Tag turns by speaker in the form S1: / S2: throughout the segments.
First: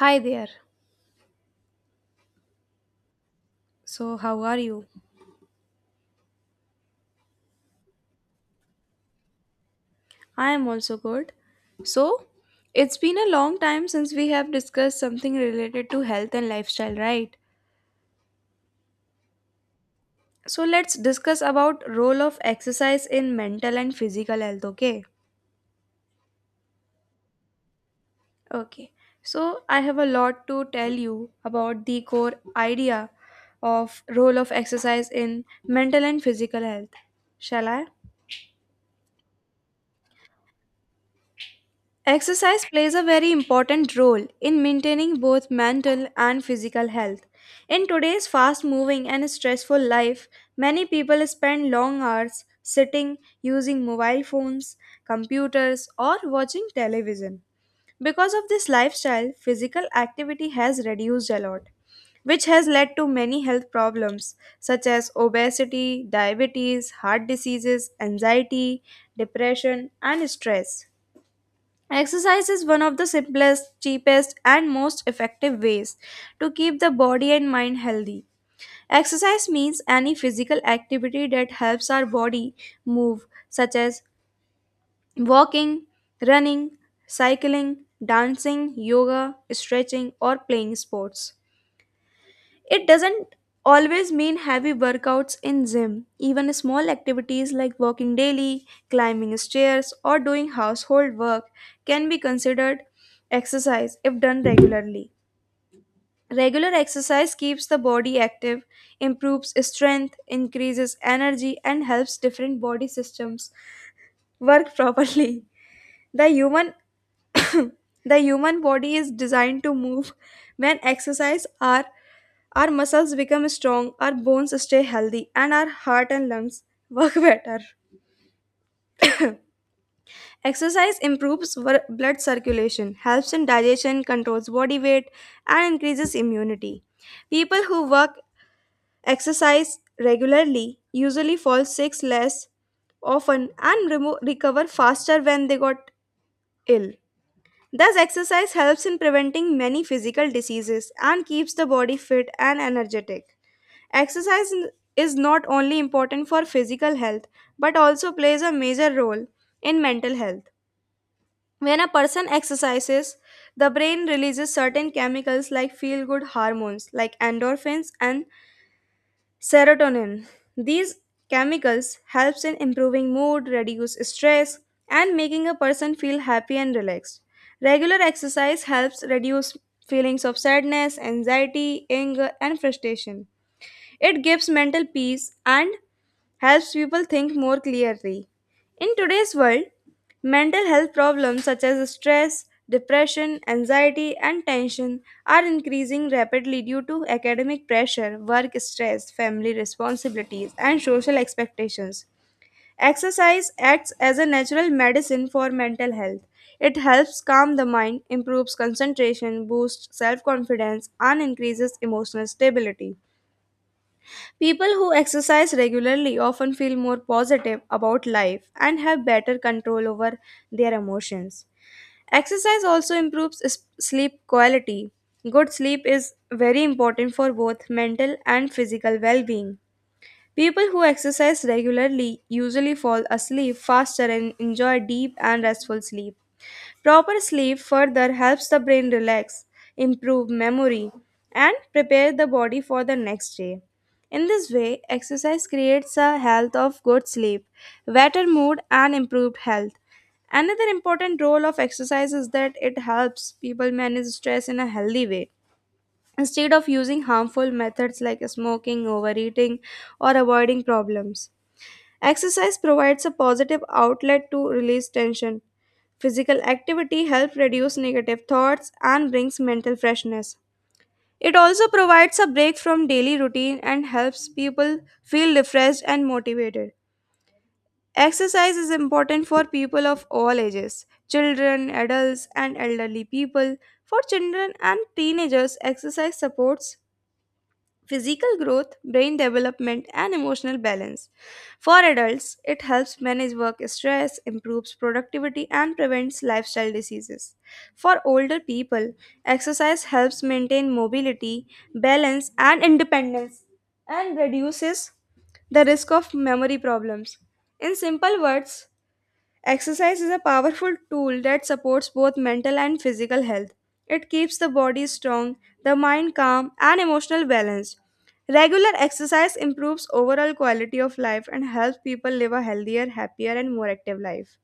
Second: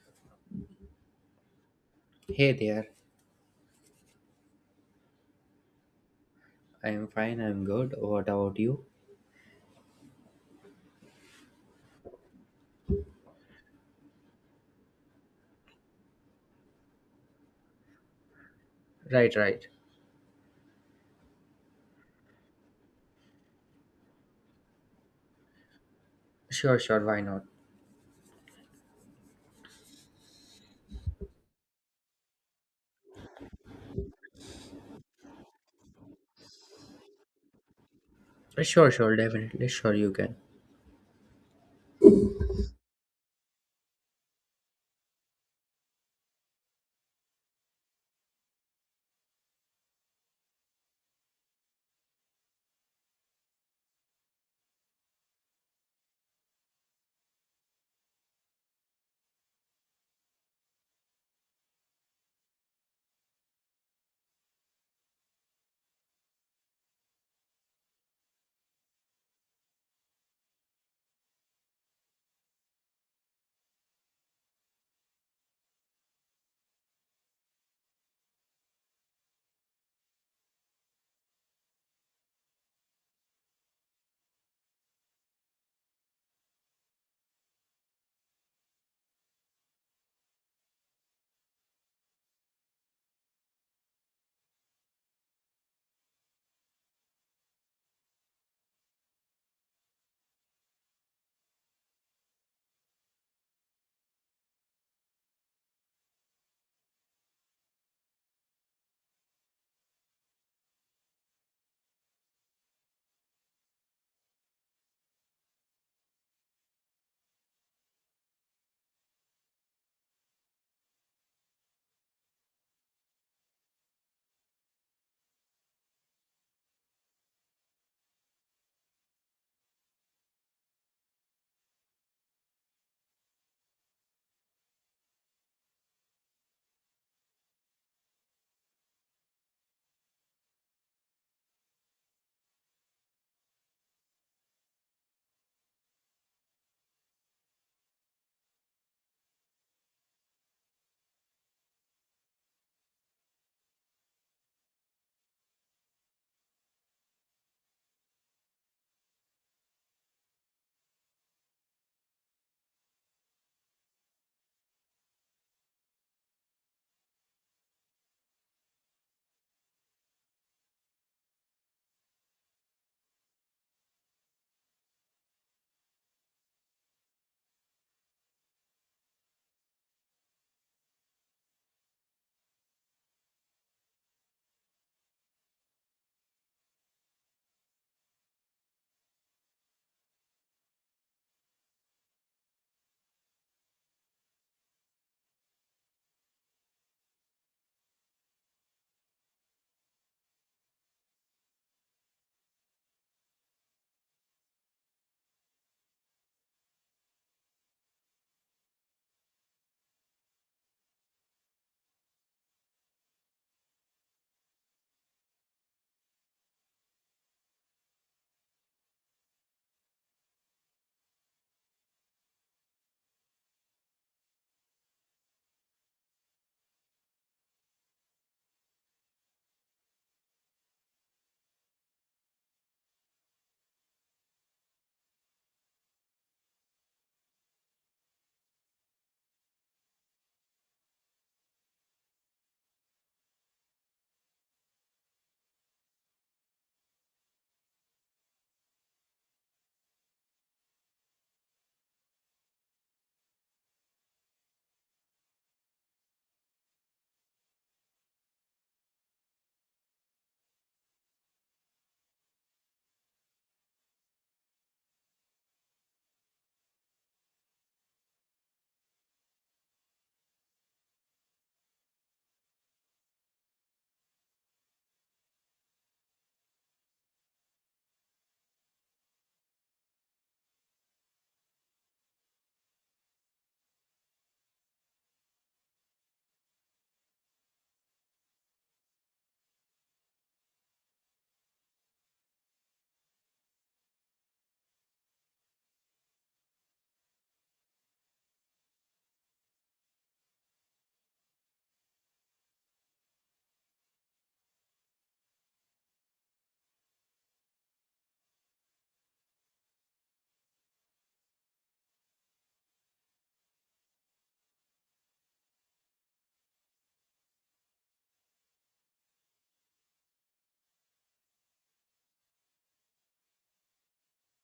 S1: Hi there.
S2: Hey there,
S1: So, how are you?
S2: I'm fine, I'm good. What about you?
S1: I am also good. So, it's been a long time since we have discussed something related to health and lifestyle, right?
S2: Right, right.
S1: So, let's discuss about role of exercise in mental and physical health, okay?
S2: Sure, sure. Why not?
S1: Okay. So, I have a lot to tell you about the core idea of role of exercise in mental and physical health. Shall I?
S2: Sure, sure. Definitely. Sure, you can.
S1: Exercise plays a very important role in maintaining both mental and physical health. In today's fast moving and stressful life, many people spend long hours sitting, using mobile phones, computers, or watching television. Because of this lifestyle, physical activity has reduced a lot, which has led to many health problems such as obesity, diabetes, heart diseases, anxiety, depression, and stress. Exercise is one of the simplest, cheapest, and most effective ways to keep the body and mind healthy. Exercise means any physical activity that helps our body move, such as walking, running, cycling, dancing, yoga, stretching, or playing sports. It doesn't always mean heavy workouts in gym. Even small activities like walking daily, climbing stairs, or doing household work can be considered exercise if done regularly. Regular exercise keeps the body active, improves strength, increases energy, and helps different body systems work properly. The human the human body is designed to move when exercise are. Our muscles become strong, our bones stay healthy, and our heart and lungs work better. Exercise improves blood circulation, helps in digestion, controls body weight, and increases immunity. People who work exercise regularly usually fall sick less often and recover faster when they got ill. Thus, exercise helps in preventing many physical diseases and keeps the body fit and energetic. Exercise is not only important for physical health but also plays a major role in mental health. When a person exercises, the brain releases certain chemicals like feel good hormones like endorphins and serotonin. These chemicals helps in improving mood, reduce stress and making a person feel happy and relaxed. Regular exercise helps reduce feelings of sadness, anxiety, anger and frustration. It gives mental peace and helps people think more clearly. In today's world, mental health problems such as stress, depression, anxiety, and tension are increasing rapidly due to academic pressure, work stress, family responsibilities, and social expectations. Exercise acts as a natural medicine for mental health. It helps calm the mind, improves concentration, boosts self confidence, and increases emotional stability. People who exercise regularly often feel more positive about life and have better control over their emotions. Exercise also improves sleep quality. Good sleep is very important for both mental and physical well being. People who exercise regularly usually fall asleep faster and enjoy deep and restful sleep. Proper sleep further helps the brain relax, improve memory, and prepare the body for the next day. In this way, exercise creates a health of good sleep, better mood, and improved health. Another important role of exercise is that it helps people manage stress in a healthy way. Instead of using harmful methods like smoking, overeating, or avoiding problems, exercise provides a positive outlet to release tension. Physical activity helps reduce negative thoughts and brings mental freshness. It also provides a break from daily routine and helps people feel refreshed and motivated. Exercise is important for people of all ages children, adults, and elderly people. For children and teenagers, exercise supports physical growth, brain development, and emotional balance. For adults, it helps manage work stress, improves productivity, and prevents lifestyle diseases. For older people, exercise helps maintain mobility, balance, and independence and reduces the risk of memory problems. In simple words, exercise is a powerful tool that supports both mental and physical health. It keeps the body strong, the mind calm, and emotional balanced. Regular exercise improves overall quality of life and helps people live a healthier, happier, and more active life.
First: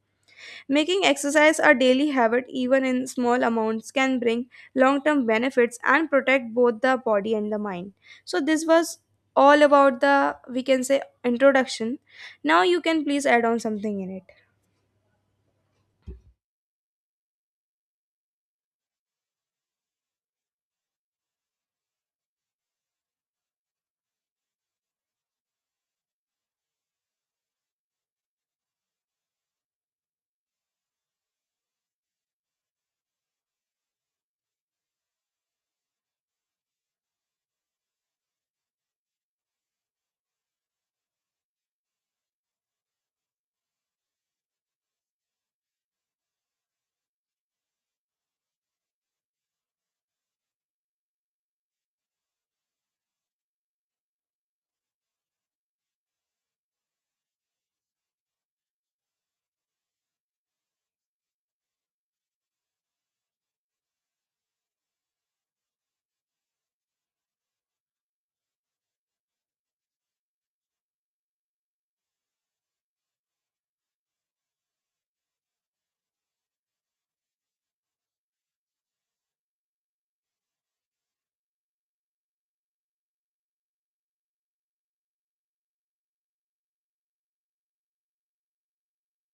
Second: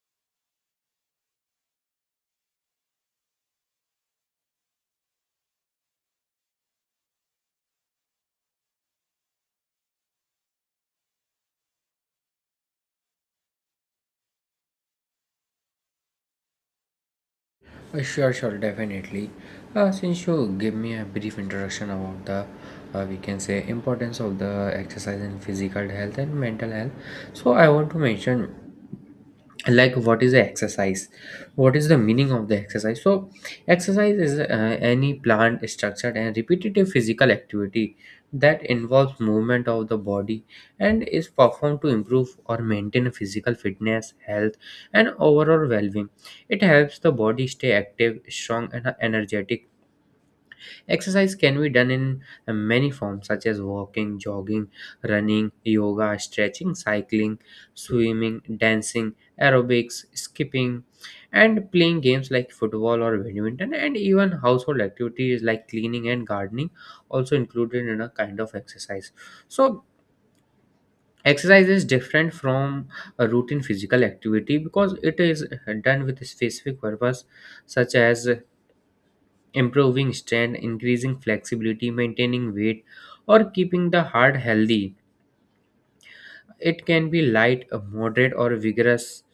S1: Making exercise a daily habit, even in small amounts, can bring long term benefits and protect both the body and the mind. So, this was all about the, we can say, introduction. Now, you can please add on something in it.
S2: Sure, sure. Definitely. Since you give me a brief introduction about the, we can say, importance of the exercise in physical health and mental health. So I want to mention like what is the exercise, what is the meaning of the exercise. So exercise is any planned, structured and repetitive physical activity that involves movement of the body and is performed to improve or maintain physical fitness, health and overall well-being. It helps the body stay active, strong and energetic. Exercise can be done in many forms, such as walking, jogging, running, yoga, stretching, cycling, swimming, dancing, aerobics, skipping, and playing games like football or badminton, and even household activities like cleaning and gardening also included in a kind of exercise. So exercise is different from a routine physical activity because it is done with a specific purpose, such as improving strength, increasing flexibility, maintaining weight, or keeping the heart healthy. It can be light, moderate, or vigorous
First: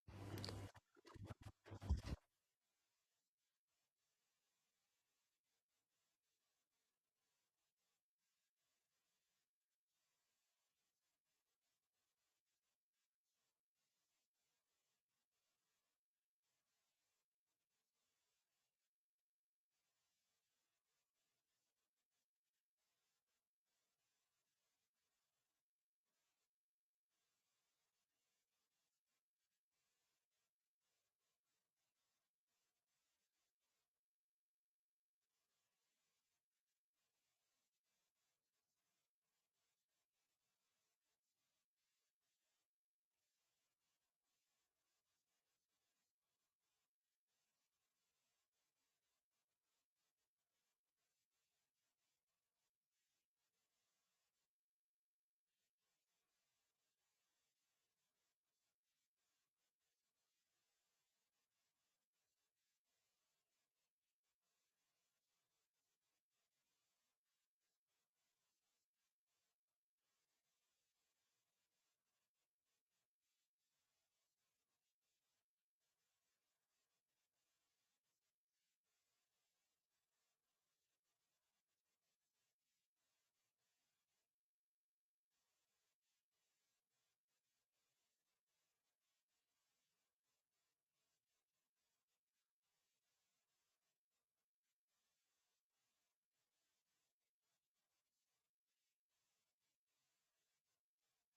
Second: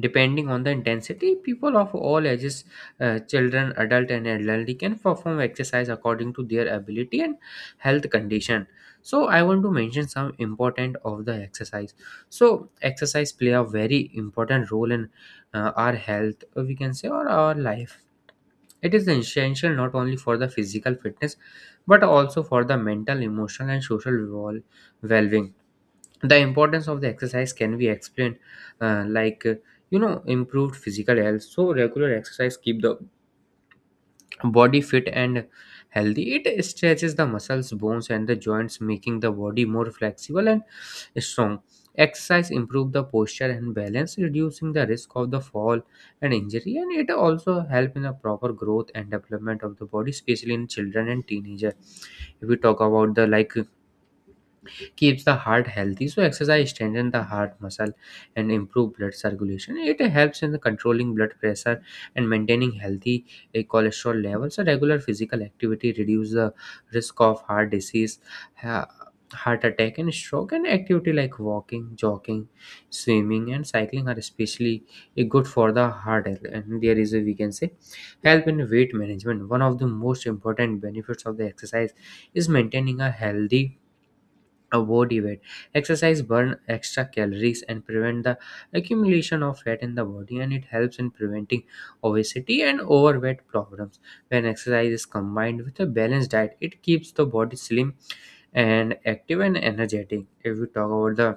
S2: depending on the intensity. People of all ages, children, adult, and elderly can perform exercise according to their ability and health condition. So I want to mention some important of the exercise. So exercise play a very important role in our health, we can say, or our life. It is essential not only for the physical fitness but also for the mental, emotional, and social well being. The importance of the exercise can be explained, uh, like uh, you know, improved physical health. So regular exercise keep the body fit and healthy. It stretches the muscles, bones and the joints, making the body more flexible and strong. Exercise improve the posture and balance, reducing the risk of the fall and injury, and it also help in the proper growth and development of the body, especially in children and teenager. If we talk about the, like, keeps the heart healthy. So exercise strengthens the heart muscle and improve blood circulation. It helps in the controlling blood pressure and maintaining healthy cholesterol levels. So regular physical activity reduces the risk of heart disease, ha- heart attack and stroke, and activity like walking, jogging, swimming and cycling are especially good for the heart health. And there is, a we can say, help in weight management. One of the most important benefits of the exercise is maintaining a healthy a body weight. Exercise burn extra calories and prevent the accumulation of fat in the body, and it helps in preventing obesity and overweight problems. When exercise is combined with a balanced diet, it keeps the body slim and active and energetic. If we talk about the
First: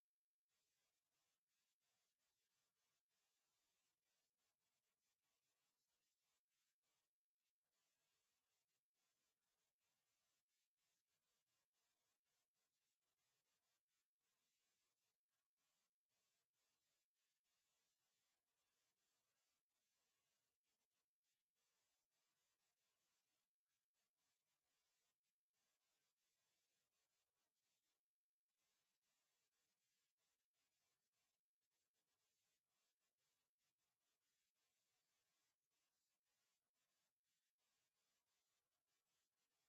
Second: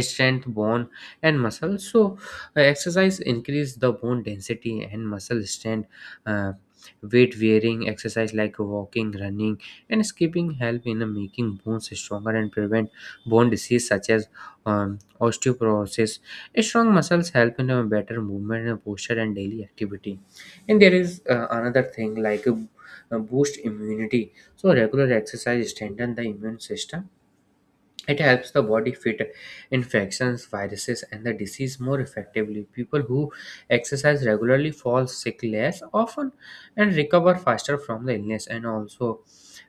S2: strength, bone and muscle, so exercise increase the bone density and muscle strength. Uh, weight wearing exercise like walking, running and skipping help in making bones stronger and prevent bone disease such as osteoporosis. Strong muscles help in a better movement and posture and daily activity. And there is another thing like boost immunity. So regular exercise strengthen the immune system. It helps the body fight infections, viruses, and the disease more effectively. People who exercise regularly fall sick less often and recover faster from the illness. And also,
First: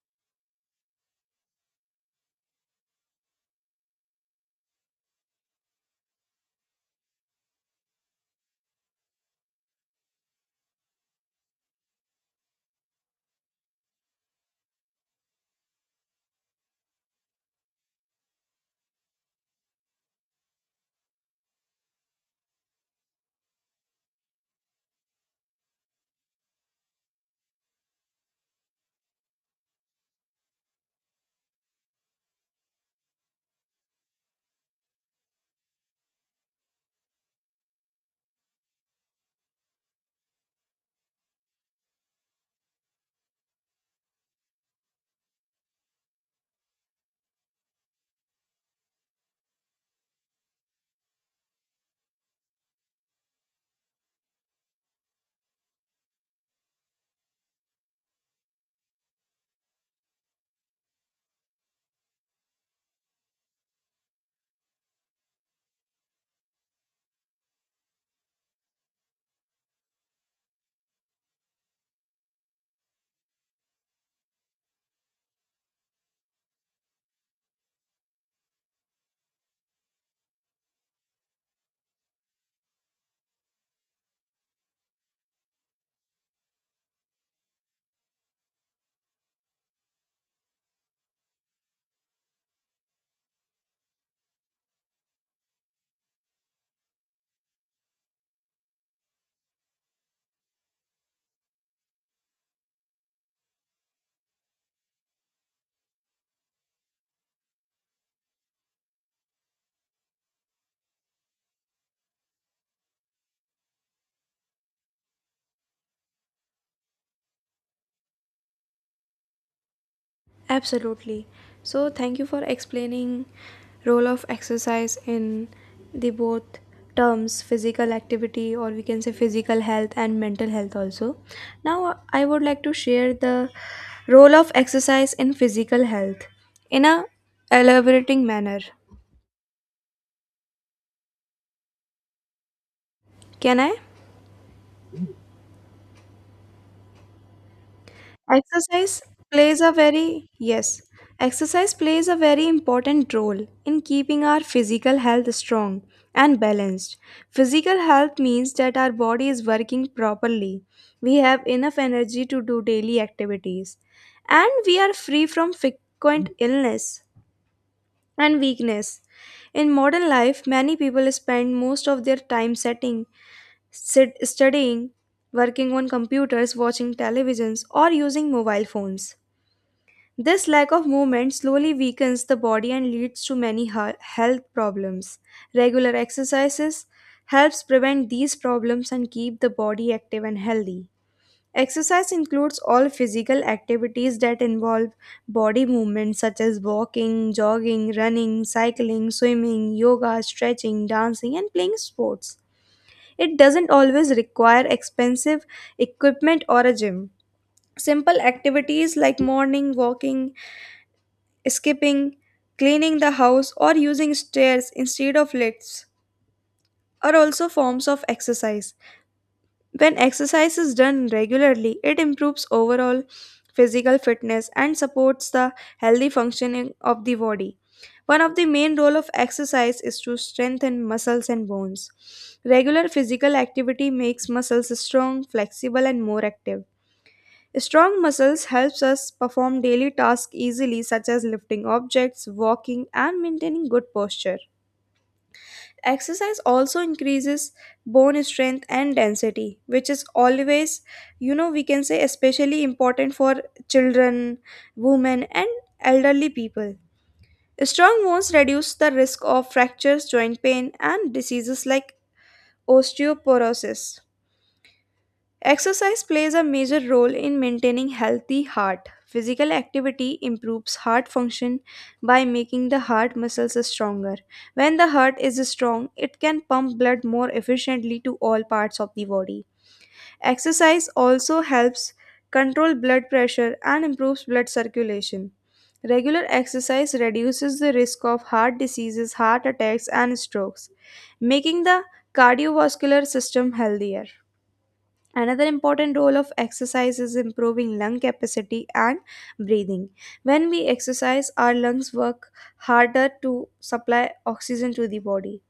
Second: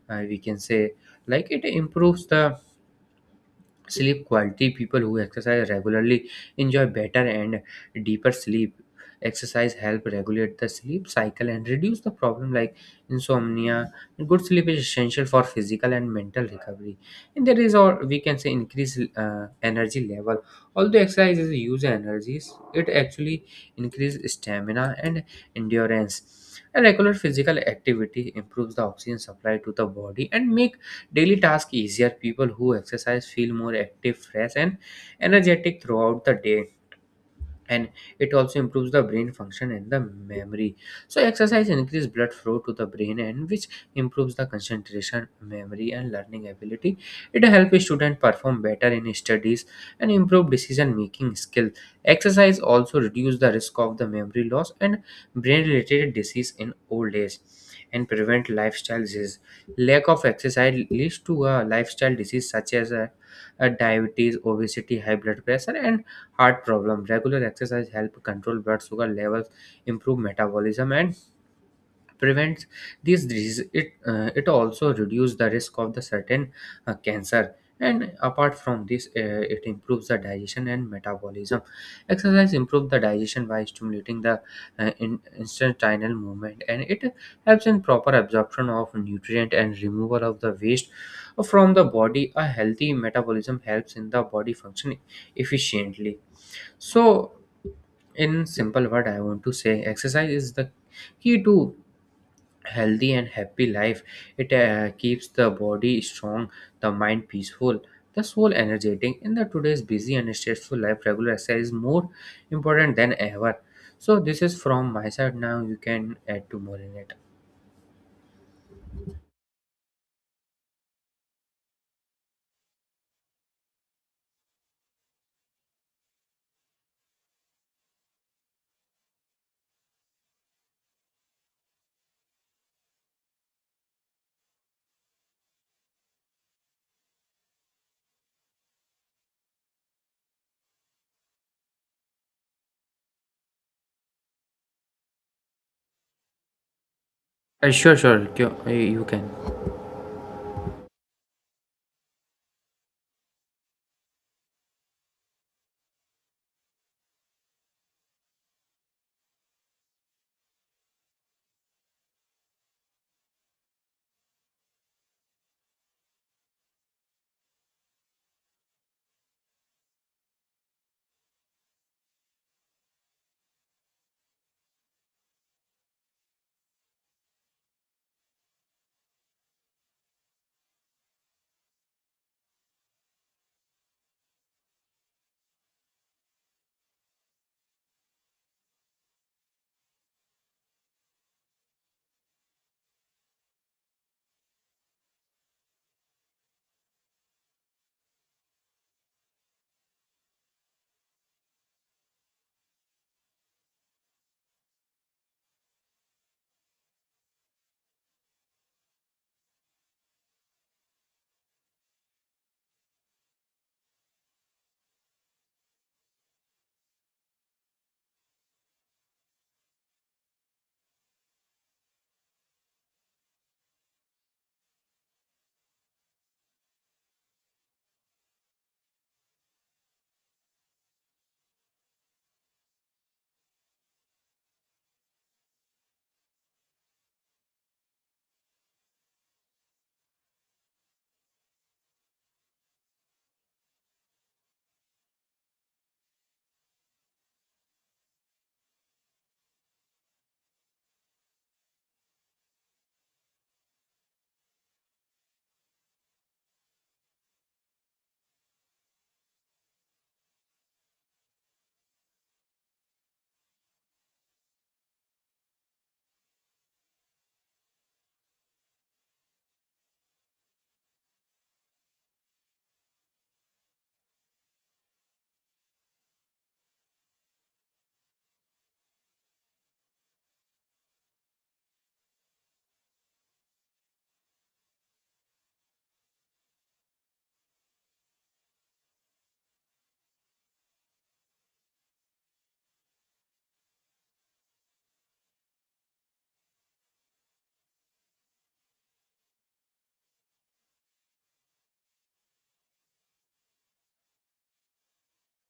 S2: we can say, like, it improves the sleep quality. People who exercise regularly enjoy better and deeper sleep. Exercise help regulate the sleep cycle and reduce the problem like insomnia. Good sleep is essential for physical and mental recovery. And there is, or we can say, increase energy level. Although exercise is use energies, it actually increase stamina and endurance. A regular physical activity improves the oxygen supply to the body and make daily tasks easier. People who exercise feel more active, fresh, and energetic throughout the day. And it also improves the brain function and the memory. So exercise increases blood flow to the brain, and which improves the concentration, memory and learning ability. It helps students perform better in studies and improve decision making skills. Exercise also reduces the risk of the memory loss and brain related disease in old age, and prevent lifestyle disease. Lack of exercise leads to a lifestyle disease such as a diabetes, obesity, high blood pressure and heart problem. Regular exercise help control blood sugar levels, improve metabolism, and prevents these diseases. It also reduces the risk of the certain cancer. And apart from this, it improves the digestion and metabolism. Exercise improves the digestion by stimulating the intestinal movement, and it helps in proper absorption of nutrient and removal of the waste from the body. A healthy metabolism helps in the body functioning efficiently. So in simple word, I want to say, exercise is the key to healthy and happy life. It keeps the body strong, the mind peaceful, the soul energetic. In the today's busy and stressful life, regular exercise is more important than ever. So this is from my side, now you can add to more in it.
S1: Absolutely. So thank you for explaining role of exercise in the both terms physical activity or we can say physical health and mental health also. Now I would like to share the role of exercise in physical health in a elaborating manner. Can I?
S2: Sure, sure, you
S1: Exercise
S2: can.
S1: plays a very yes, exercise plays a very important role in keeping our physical health strong and balanced. Physical health means that our body is working properly. We have enough energy to do daily activities and we are free from frequent illness and weakness. In modern life, many people spend most of their time sitting, studying, working on computers, watching televisions or using mobile phones. This lack of movement slowly weakens the body and leads to many health problems. Regular exercises helps prevent these problems and keep the body active and healthy. Exercise includes all physical activities that involve body movement such as walking, jogging, running, cycling, swimming, yoga, stretching, dancing and playing sports. It doesn't always require expensive equipment or a gym. Simple activities like morning walking, skipping, cleaning the house, or using stairs instead of lifts are also forms of exercise. When exercise is done regularly, it improves overall physical fitness and supports the healthy functioning of the body. One of the main role of exercise is to strengthen muscles and bones. Regular physical activity makes muscles strong, flexible and more active. Strong muscles helps us perform daily tasks easily such as lifting objects, walking and maintaining good posture. Exercise also increases bone strength and density which is always, you know, we can say especially important for children, women and elderly people. Strong bones reduce the risk of fractures, joint pain and diseases like osteoporosis. Exercise plays a major role in maintaining healthy heart. Physical activity improves heart function by making the heart muscles stronger. When the heart is strong, it can pump blood more efficiently to all parts of the body. Exercise also helps control blood pressure and improves blood circulation. Regular exercise reduces the risk of heart diseases, heart attacks, and strokes, making the cardiovascular system healthier. Another important role of exercise is improving lung capacity and breathing. When we exercise, our lungs work harder to supply oxygen to the body.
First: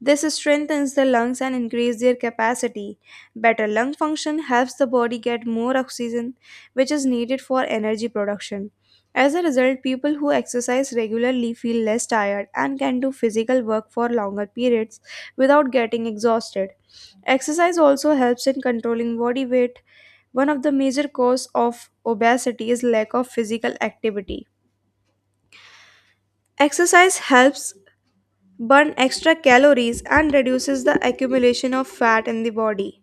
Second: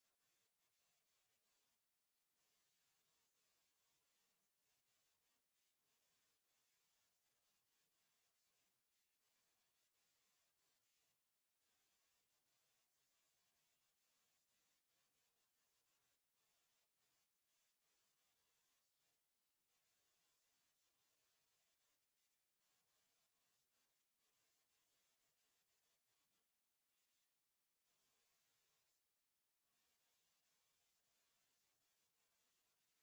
S1: This strengthens the lungs and increases their capacity. Better lung function helps the body get more oxygen, which is needed for energy production. As a result, people who exercise regularly feel less tired and can do physical work for longer periods without getting exhausted. Exercise also helps in controlling body weight. One of the major causes of obesity is lack of physical activity. Exercise helps burn extra calories and reduces the accumulation of fat in the body.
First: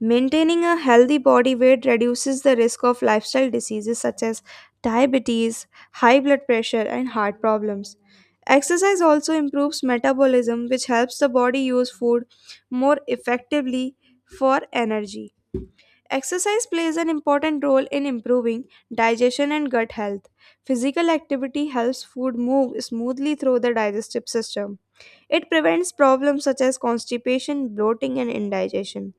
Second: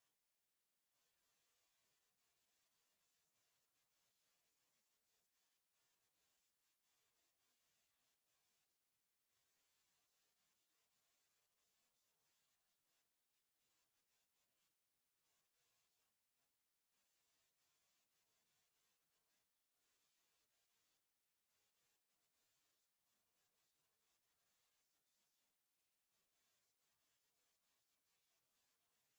S1: Maintaining a healthy body weight reduces the risk of lifestyle diseases such as diabetes, high blood pressure, and heart problems. Exercise also improves metabolism, which helps the body use food more effectively for energy. Exercise plays an important role in improving digestion and gut health. Physical activity helps food move smoothly through the digestive system. It prevents problems such as constipation, bloating, and indigestion.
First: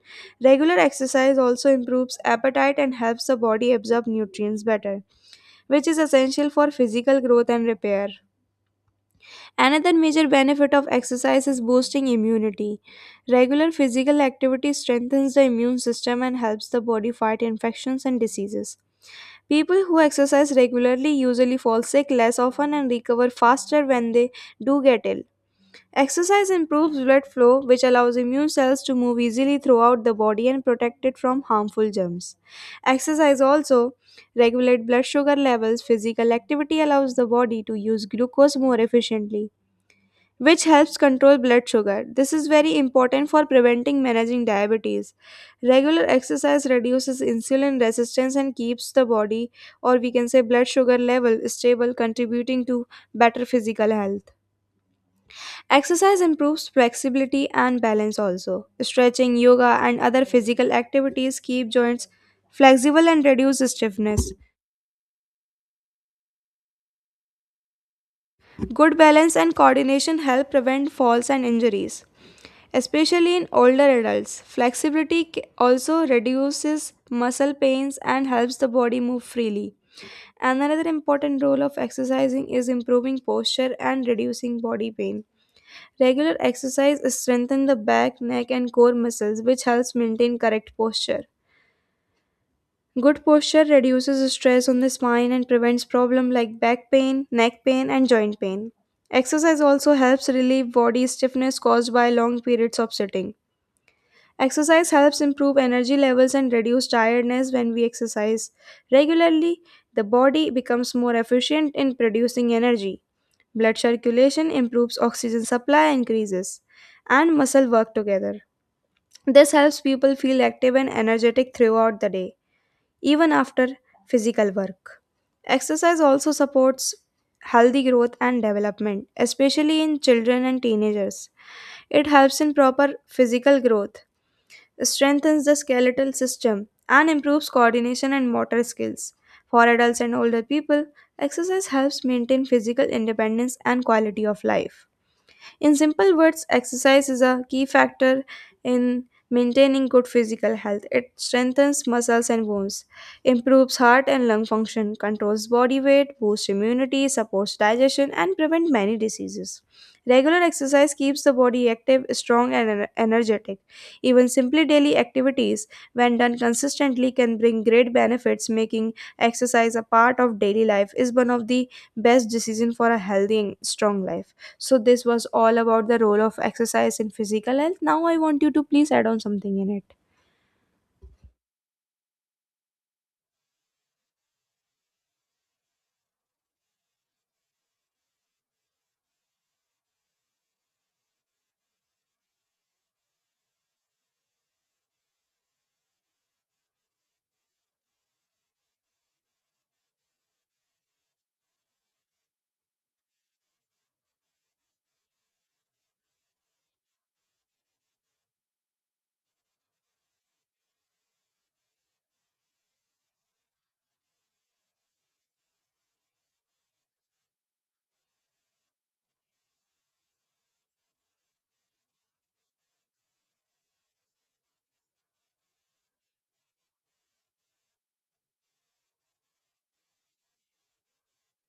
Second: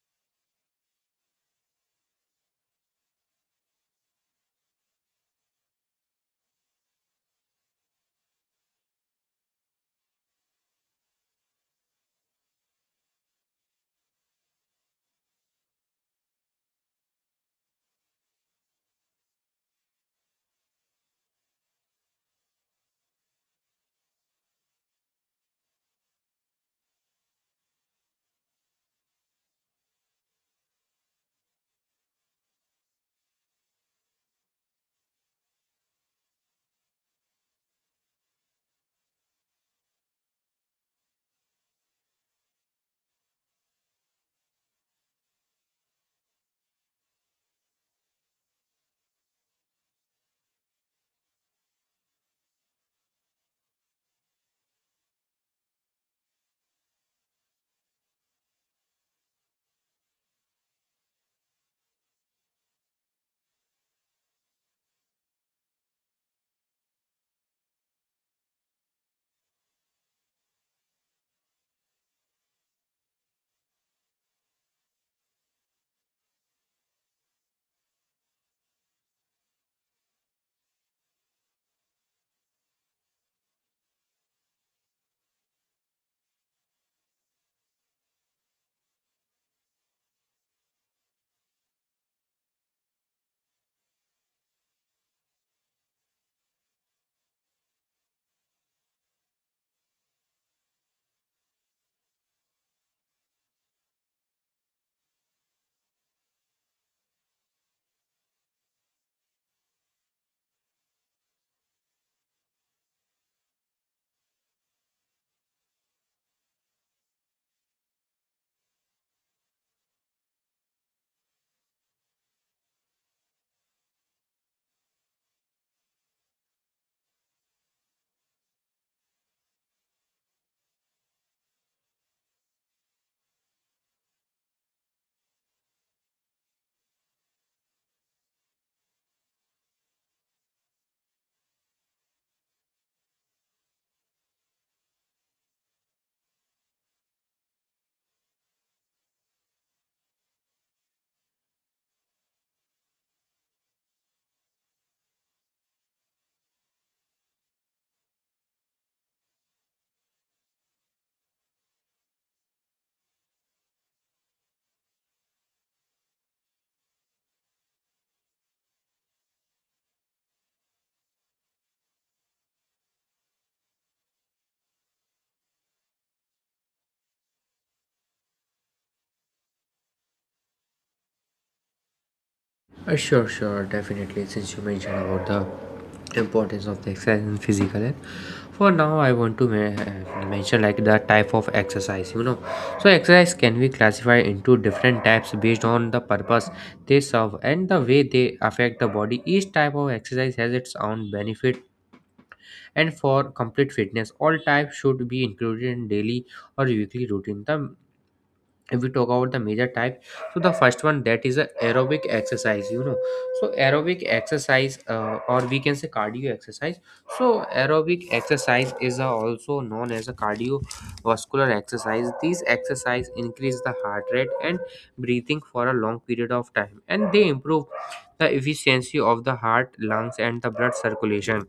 S1: Regular exercise also improves appetite and helps the body absorb nutrients better, which is essential for physical growth and repair. Another major benefit of exercise is boosting immunity. Regular physical activity strengthens the immune system and helps the body fight infections and diseases. People who exercise regularly usually fall sick less often and recover faster when they do get ill. Exercise improves blood flow, which allows immune cells to move easily throughout the body and protect it from harmful germs. Exercise also regulates blood sugar levels. Physical activity allows the body to use glucose more efficiently, which helps control blood sugar. This is very important for preventing managing diabetes. Regular exercise reduces insulin resistance and keeps the body, or we can say blood sugar level, stable, contributing to better physical health. Exercise improves flexibility and balance also. Stretching, yoga, and other physical activities keep joints flexible and reduce stiffness. Good balance and coordination help prevent falls and injuries, especially in older adults. Flexibility also reduces muscle pains and helps the body move freely. Another important role of exercising is improving posture and reducing body pain. Regular exercise strengthens the back, neck, and core muscles, which helps maintain correct posture. Good posture reduces stress on the spine and prevents problems like back pain, neck pain, and joint pain. Exercise also helps relieve body stiffness caused by long periods of sitting. Exercise helps improve energy levels and reduce tiredness when we exercise regularly. The body becomes more efficient in producing energy. Blood circulation improves, oxygen supply increases, and muscle work together. This helps people feel active and energetic throughout the day, even after physical work. Exercise also supports healthy growth and development, especially in children and teenagers. It helps in proper physical growth, strengthens the skeletal system, and improves coordination and motor skills. For adults and older people, exercise helps maintain physical independence and quality of life. In simple words, exercise is a key factor in maintaining good physical health. It strengthens muscles and bones, improves heart and lung function, controls body weight, boosts immunity, supports digestion, and prevents many diseases. Regular exercise keeps the body active, strong, and energetic. Even simply daily activities, when done consistently, can bring great benefits. Making exercise a part of daily life is one of the best decisions for a healthy and strong life. So this was all about the role of exercise in physical health. Now I want you to please add on something in it.
S2: Sure, sure, definitely. Since you mentioned about the importance of the exercise and physical health, for now I want to mention like the type of exercise, you know. So exercise can be classified into different types based on the purpose they serve and the way they affect the body. Each type of exercise has its own benefit, and for complete fitness, all types should be included in daily or weekly routine. The, if we talk about the major type, so the first one, that is a aerobic exercise, you know. So aerobic exercise, or we can say cardio exercise, so aerobic exercise is also known as a cardiovascular exercise. These exercise increase the heart rate and breathing for a long period of time, and they improve the efficiency of the heart, lungs and the blood circulation,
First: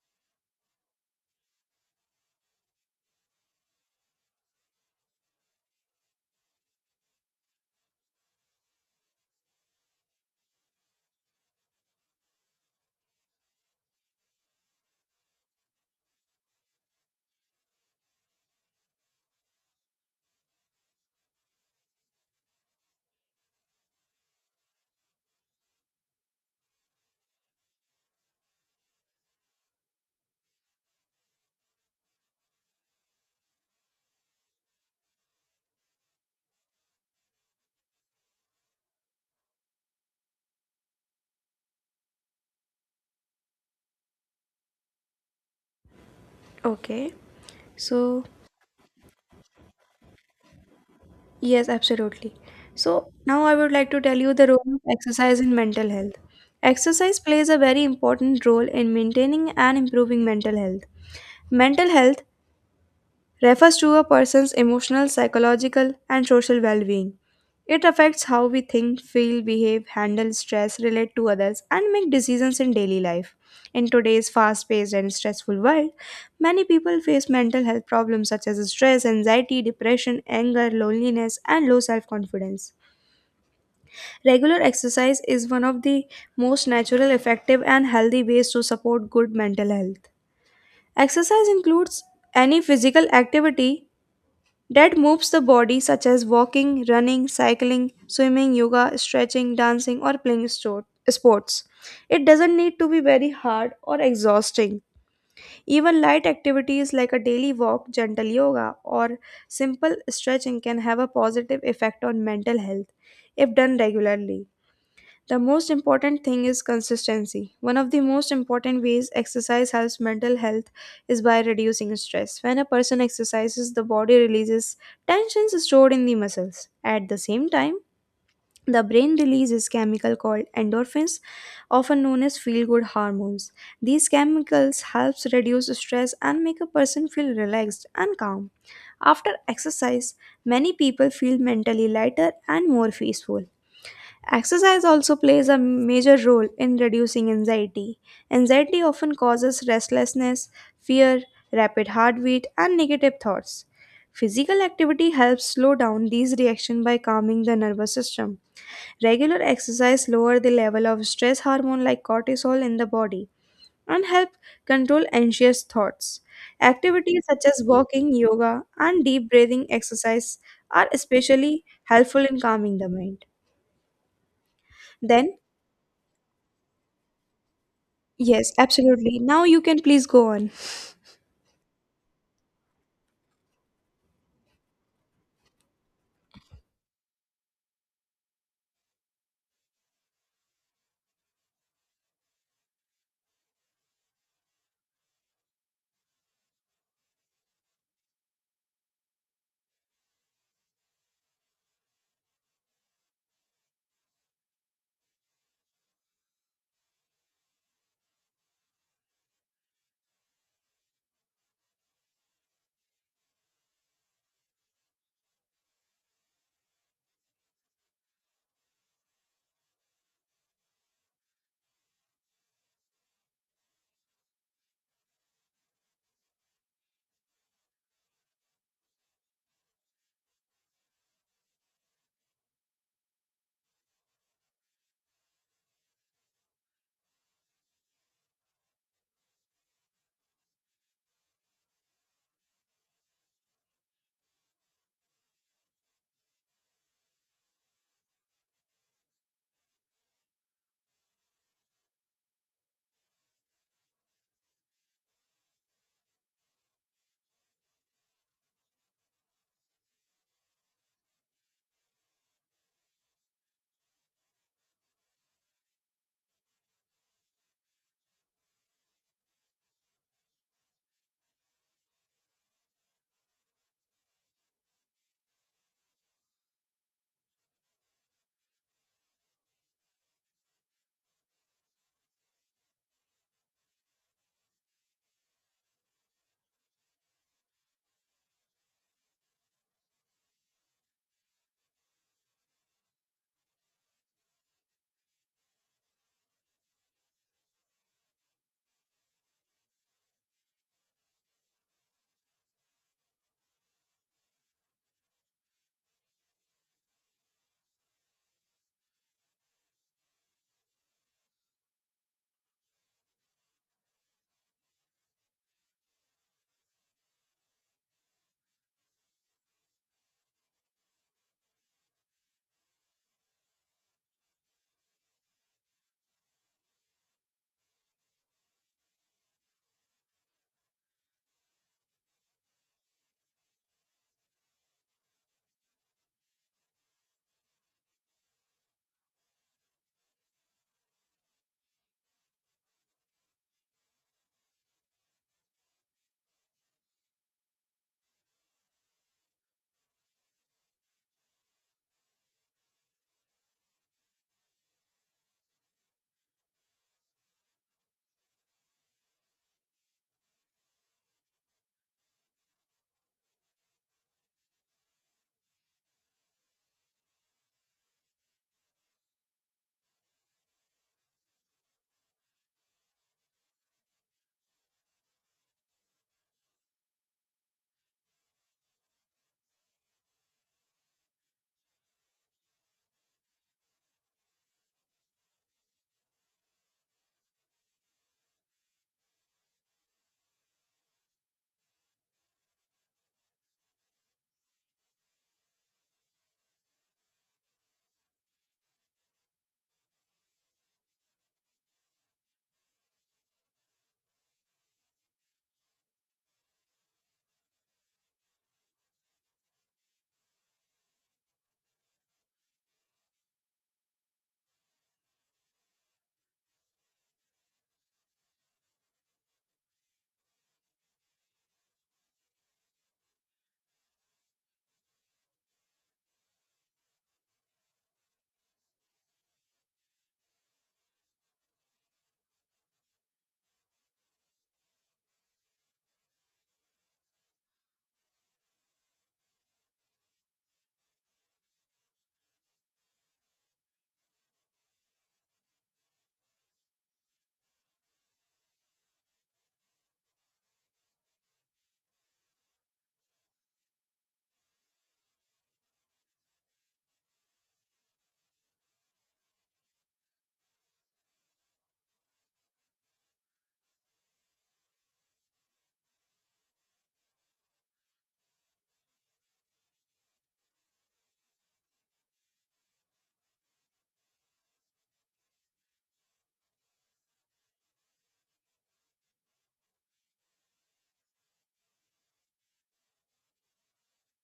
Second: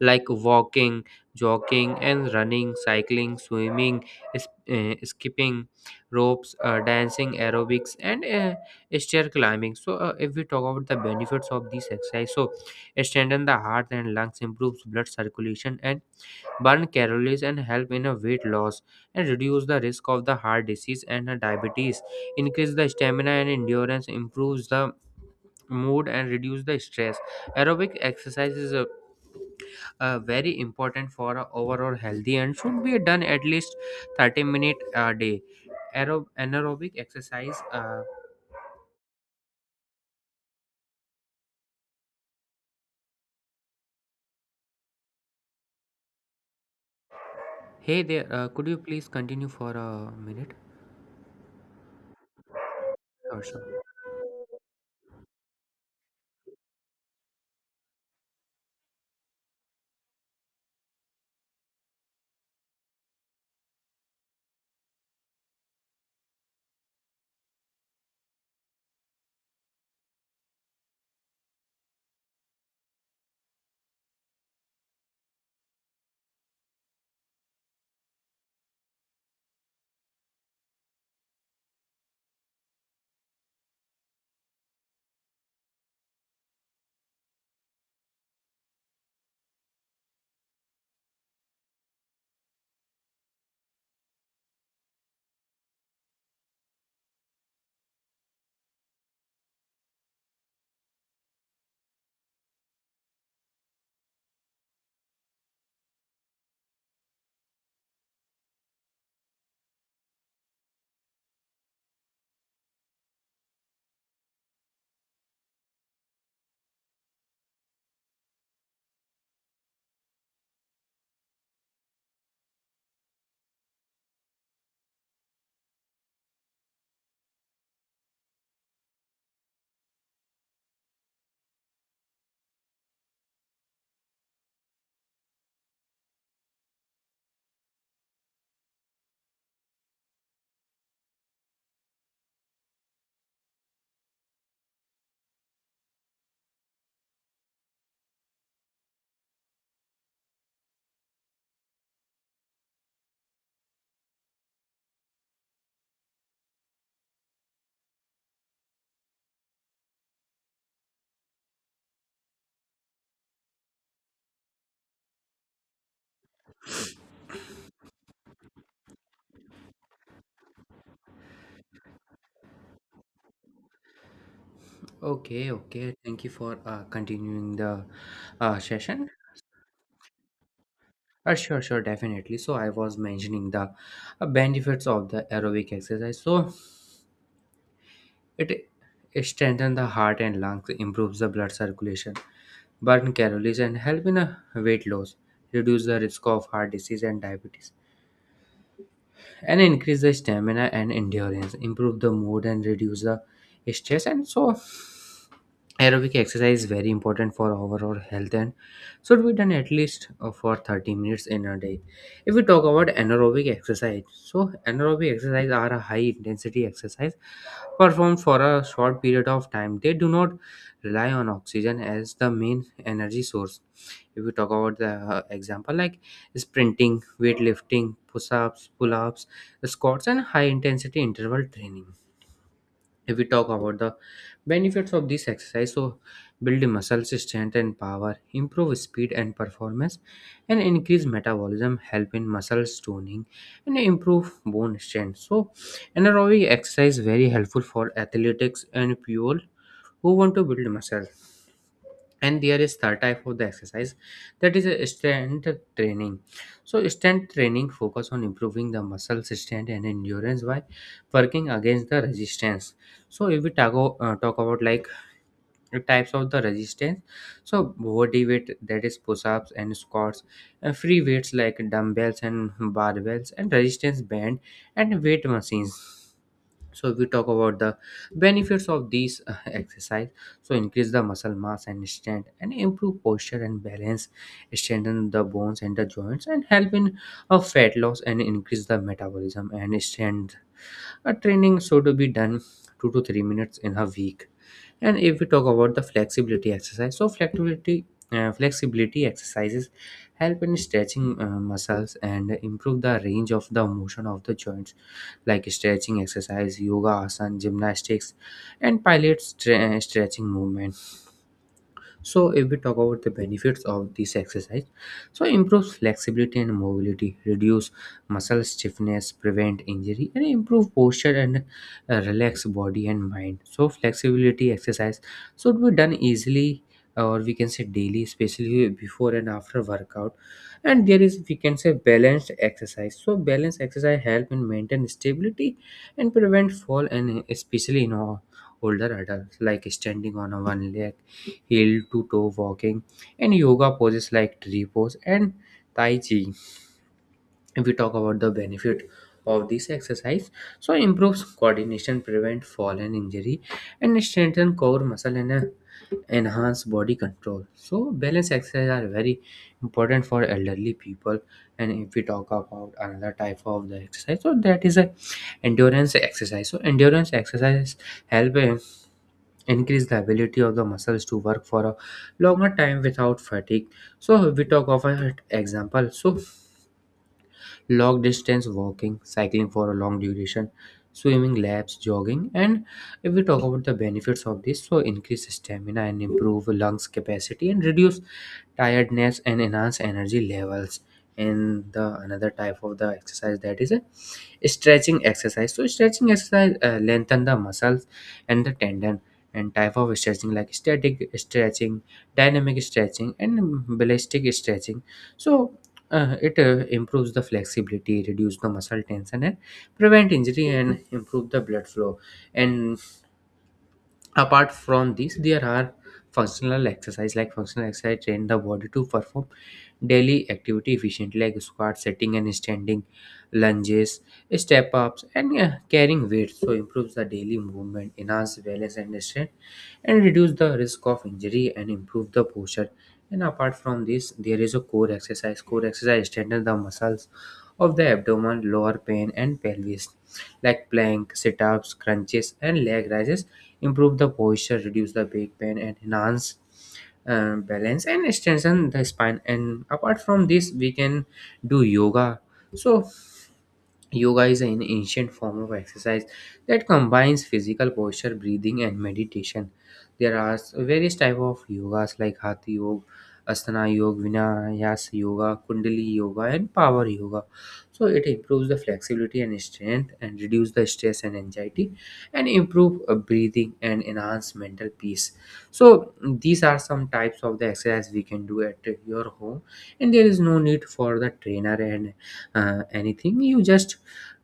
S2: like walking, jogging, and running, cycling, swimming, skipping ropes, dancing, aerobics, and stair climbing. So, if we talk about the benefits of these exercise, so strengthen the heart and lungs, improves blood circulation, and burn calories, and help in a weight loss, and reduce the risk of the heart disease and diabetes. Increase the stamina and endurance, improves the mood, and reduce the stress. Aerobic exercises. Very important for a overall healthy and should be done at least 30 minute a day. Anaerobic exercise,
S1: Okay.
S2: hey
S1: So,
S2: there, could you please continue for a minute?
S1: yes, absolutely. So, now
S2: Sure,
S1: I
S2: sure.
S1: would like to tell you the role of exercise in mental health. Exercise plays a very important role in maintaining and improving mental health. Mental health refers to a person's emotional, psychological, and social well being. It affects how we think, feel, behave, handle stress, relate to others, and make decisions in daily life. In today's fast paced and stressful world, many people face mental health problems such as stress, anxiety, depression, anger, loneliness, and low self confidence. Regular exercise is one of the most natural, effective, and healthy ways to support good mental health. Exercise includes any physical activity that moves the body, such as walking, running, cycling, swimming, yoga, stretching, dancing, or playing sports. It doesn't need to be very hard or exhausting. Even light activities like a daily walk, gentle yoga, or simple stretching can have a positive effect on mental health if done regularly. The most important thing is consistency. One of the most important ways exercise helps mental health is by reducing stress. When a person exercises, the body releases tensions stored in the muscles. At the same time, the brain releases chemical called endorphins, often known as feel-good hormones. These chemicals helps reduce stress and make a person feel relaxed and calm. After exercise, many people feel mentally lighter and more peaceful. Exercise also plays a major role in reducing anxiety. Anxiety often causes restlessness, fear, rapid heartbeat, and negative thoughts. Physical activity helps slow down these reactions by calming the nervous system. Regular exercise lowers the level of stress hormone like cortisol in the body and help control anxious thoughts. Activities such as walking, yoga, and deep breathing exercise are especially helpful in calming the mind. Then,
S2: Okay, okay, thank you for continuing the
S1: yes,
S2: session.
S1: absolutely. Now you can please go on.
S2: Sure, sure, definitely. So I was mentioning the benefits of the aerobic exercise. So it, it strengthens the heart and lungs, improves the blood circulation, burn calories and help in a weight loss, reduce the risk of heart disease and diabetes, and increase the stamina and endurance, improve the mood and reduce the stress. And so aerobic exercise is very important for our overall health and should be done at least for 30 minutes in a day. If we talk about anaerobic exercise, so anaerobic exercise are a high intensity exercise performed for a short period of time. They do not rely on oxygen as the main energy source. If we talk about the example, like sprinting, weightlifting, push-ups, pull-ups, squats and high intensity interval training. If we talk about the benefits of this exercise, so building muscles strength and power, improve speed and performance, and increase metabolism, help in muscles toning and improve bone strength. So anaerobic exercise very helpful for athletics and people who want to build muscle. And there is third type of the exercise, that is a strength training. So strength training focus on improving the muscle strength and endurance by working against the resistance. So if we talk about like the types of the resistance, so body weight, that is push-ups and squats, and free weights like dumbbells and barbells and resistance band, and weight machines. So if we talk about the benefits of these exercise, so increase the muscle mass and strength, and improve posture and balance, strengthen the bones and the joints, and help in fat loss and increase the metabolism and strength. A training should be done 2 to 3 minutes in a week. And if we talk about the flexibility exercise, so flexibility exercises help in stretching muscles and improve the range of the motion of the joints, like stretching exercise, yoga, asana, gymnastics, and pilates stretching movement. So if we talk about the benefits of this exercise, so improves flexibility and mobility, reduce muscle stiffness, prevent injury, and improve posture, and relax body and mind. So flexibility exercise should be done easily, or we can say daily, especially before and after workout. And there is, we can say, balanced exercise. So balanced exercise help in maintain stability and prevent fall, and especially in all older adults, like standing on a one leg, heel to toe walking, and yoga poses like tree pose and tai chi. If we talk about the benefit of this exercise, so improves coordination, prevent fall and injury, and strengthen core muscle, and enhance body control. So balance exercise are very important for elderly people. And if we talk about another type of the exercise, so that is a endurance exercise. So endurance exercise help increase the ability of the muscles to work for a longer time without fatigue. So we talk of an example, so long distance walking, cycling for a long duration, swimming laps, jogging. And if we talk about the benefits of this, so increase stamina and improve lungs capacity, and reduce tiredness and enhance energy levels. And the another type of the exercise, that is stretching exercise. So stretching exercise lengthen the muscles and the tendon, and type of stretching like static stretching, dynamic stretching and ballistic stretching. So it improves the flexibility, reduce the muscle tension and prevent injury and improve the blood flow. And apart from these, there are functional exercise. Like, functional exercise train the body to perform daily activity efficiently, like squat sitting and standing, lunges, step ups and carrying weights. So improves the daily movement, enhance balance and strength and reduce the risk of injury and improve the posture. And apart from this, there is a core exercise. Core exercise strengthens the muscles of the abdomen, lower pain and pelvis, like plank, sit-ups, crunches and leg raises. Improve the posture, reduce the back pain and enhance balance and strengthen the spine. And apart from this, we can do yoga. So yoga is an ancient form of exercise that combines physical posture, breathing, and meditation. There are various types of yogas like Hatha Yoga, Asana Yoga, Vinyasa Yoga, Kundalini Yoga, and Power Yoga. So it improves the flexibility and strength, and reduce the stress and anxiety, and improve breathing and enhance mental peace. So these are some types of the exercise we can do at your home, and there is no need for the trainer and anything. You just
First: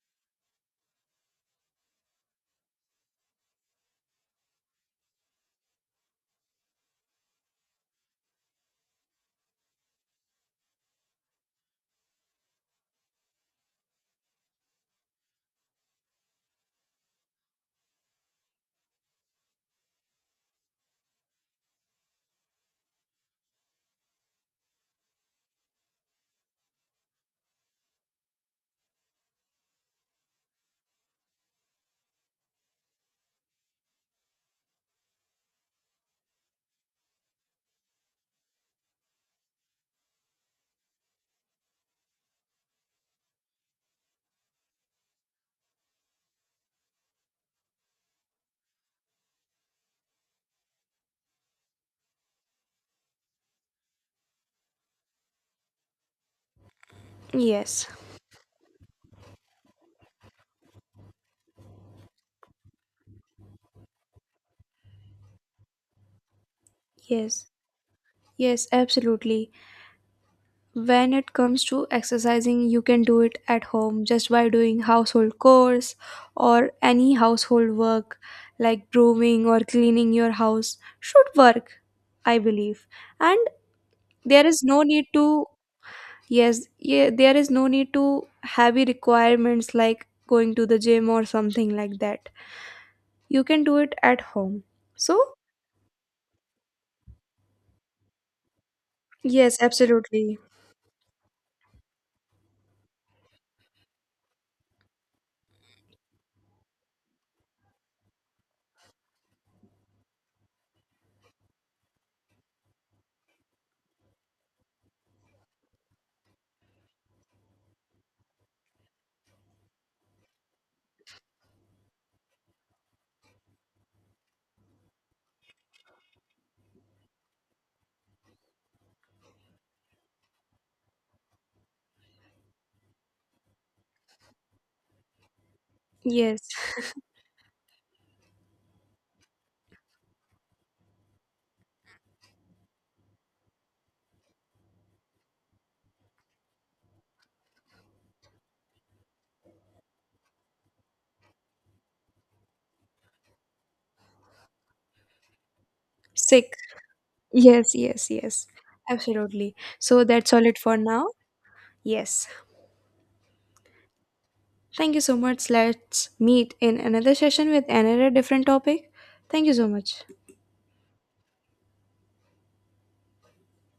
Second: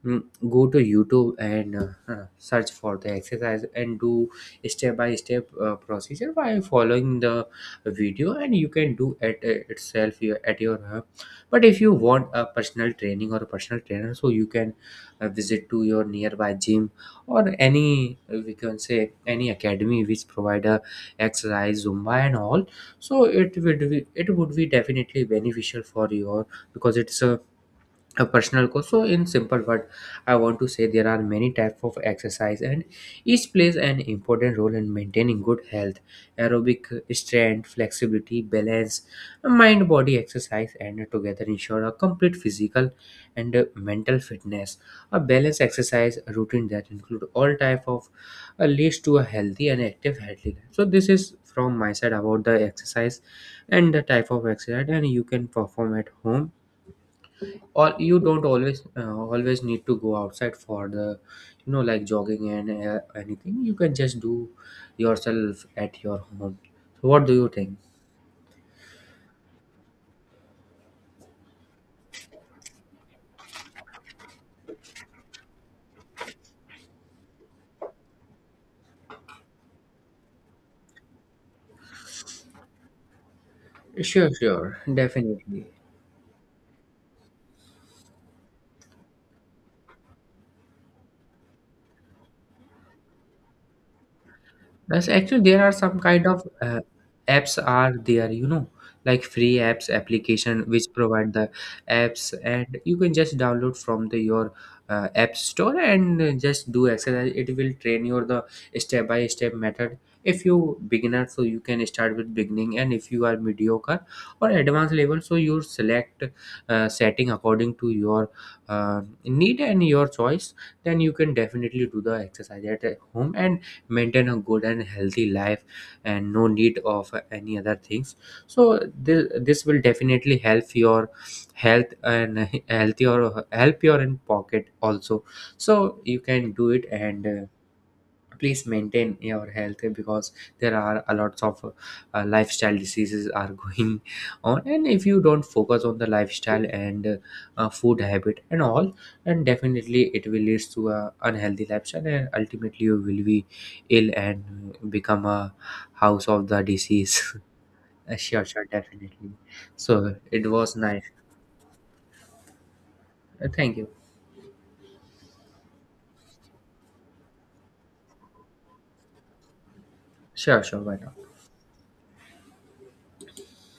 S2: mm, go to YouTube and search for the exercise and do step by step procedure by following the video, and you can do it at your home. But if you want a personal training or a personal trainer, so you can visit to your nearby gym, or any we can say any academy which provide a exercise, zumba and all. So it would be definitely beneficial for you because it's a personal goal. So in simple word, I want to say there are many types of exercise, and each plays an important role in maintaining good health. Aerobic, strength, flexibility, balance, mind body exercise, and together ensure a complete physical and mental fitness. A balanced exercise routine that include all type of leads to a healthy and active healthy life. So this is from my side about the exercise and the type of exercise, and you can perform at home,
S1: Yes,
S2: or you don't always always need to go outside for the, you know, like jogging and anything. You can just do yourself at your home. So what do you
S1: yes,
S2: think?
S1: yes, absolutely. When it comes to exercising, you can do it at home just by doing household chores or any household work like brooming or cleaning your house should work, I believe. And
S2: Sure,
S1: there is
S2: sure,
S1: no need to,
S2: definitely.
S1: yes, yeah, there is no need to heavy requirements like going to the gym or something like that. You can do it at home.
S2: Yes,
S1: So,
S2: actually, there are some kind of apps are there, you know, like free
S1: yes,
S2: apps
S1: absolutely.
S2: application which provide the apps, and you can just download from the your app store and just do exercise. It will train your the step by step method. If you beginner, so you can start with beginning, and if you are mediocre or advanced level, so you select setting according to your need and your choice. Then you can definitely do the exercise at home and maintain a good and healthy life, and no need of any other things. So this will definitely help your health and healthier, help your in pocket also. So you
S1: Yes.
S2: can do it, and please maintain your health, because there are a lots of lifestyle diseases are going on. And if you don't focus on the lifestyle and food habit and all, then definitely it will lead to a unhealthy lifestyle, and ultimately you will be ill and become a house of
S1: Sick.
S2: the disease.
S1: Yes, yes,
S2: Sure,
S1: yes.
S2: sure, definitely.
S1: Absolutely. So
S2: So
S1: that's all
S2: it
S1: it
S2: was
S1: for
S2: nice.
S1: now. Yes.
S2: Thank you.
S1: Thank you so much. Let's meet in another session with another different topic. Thank you so much.
S2: Sure, sure, why not.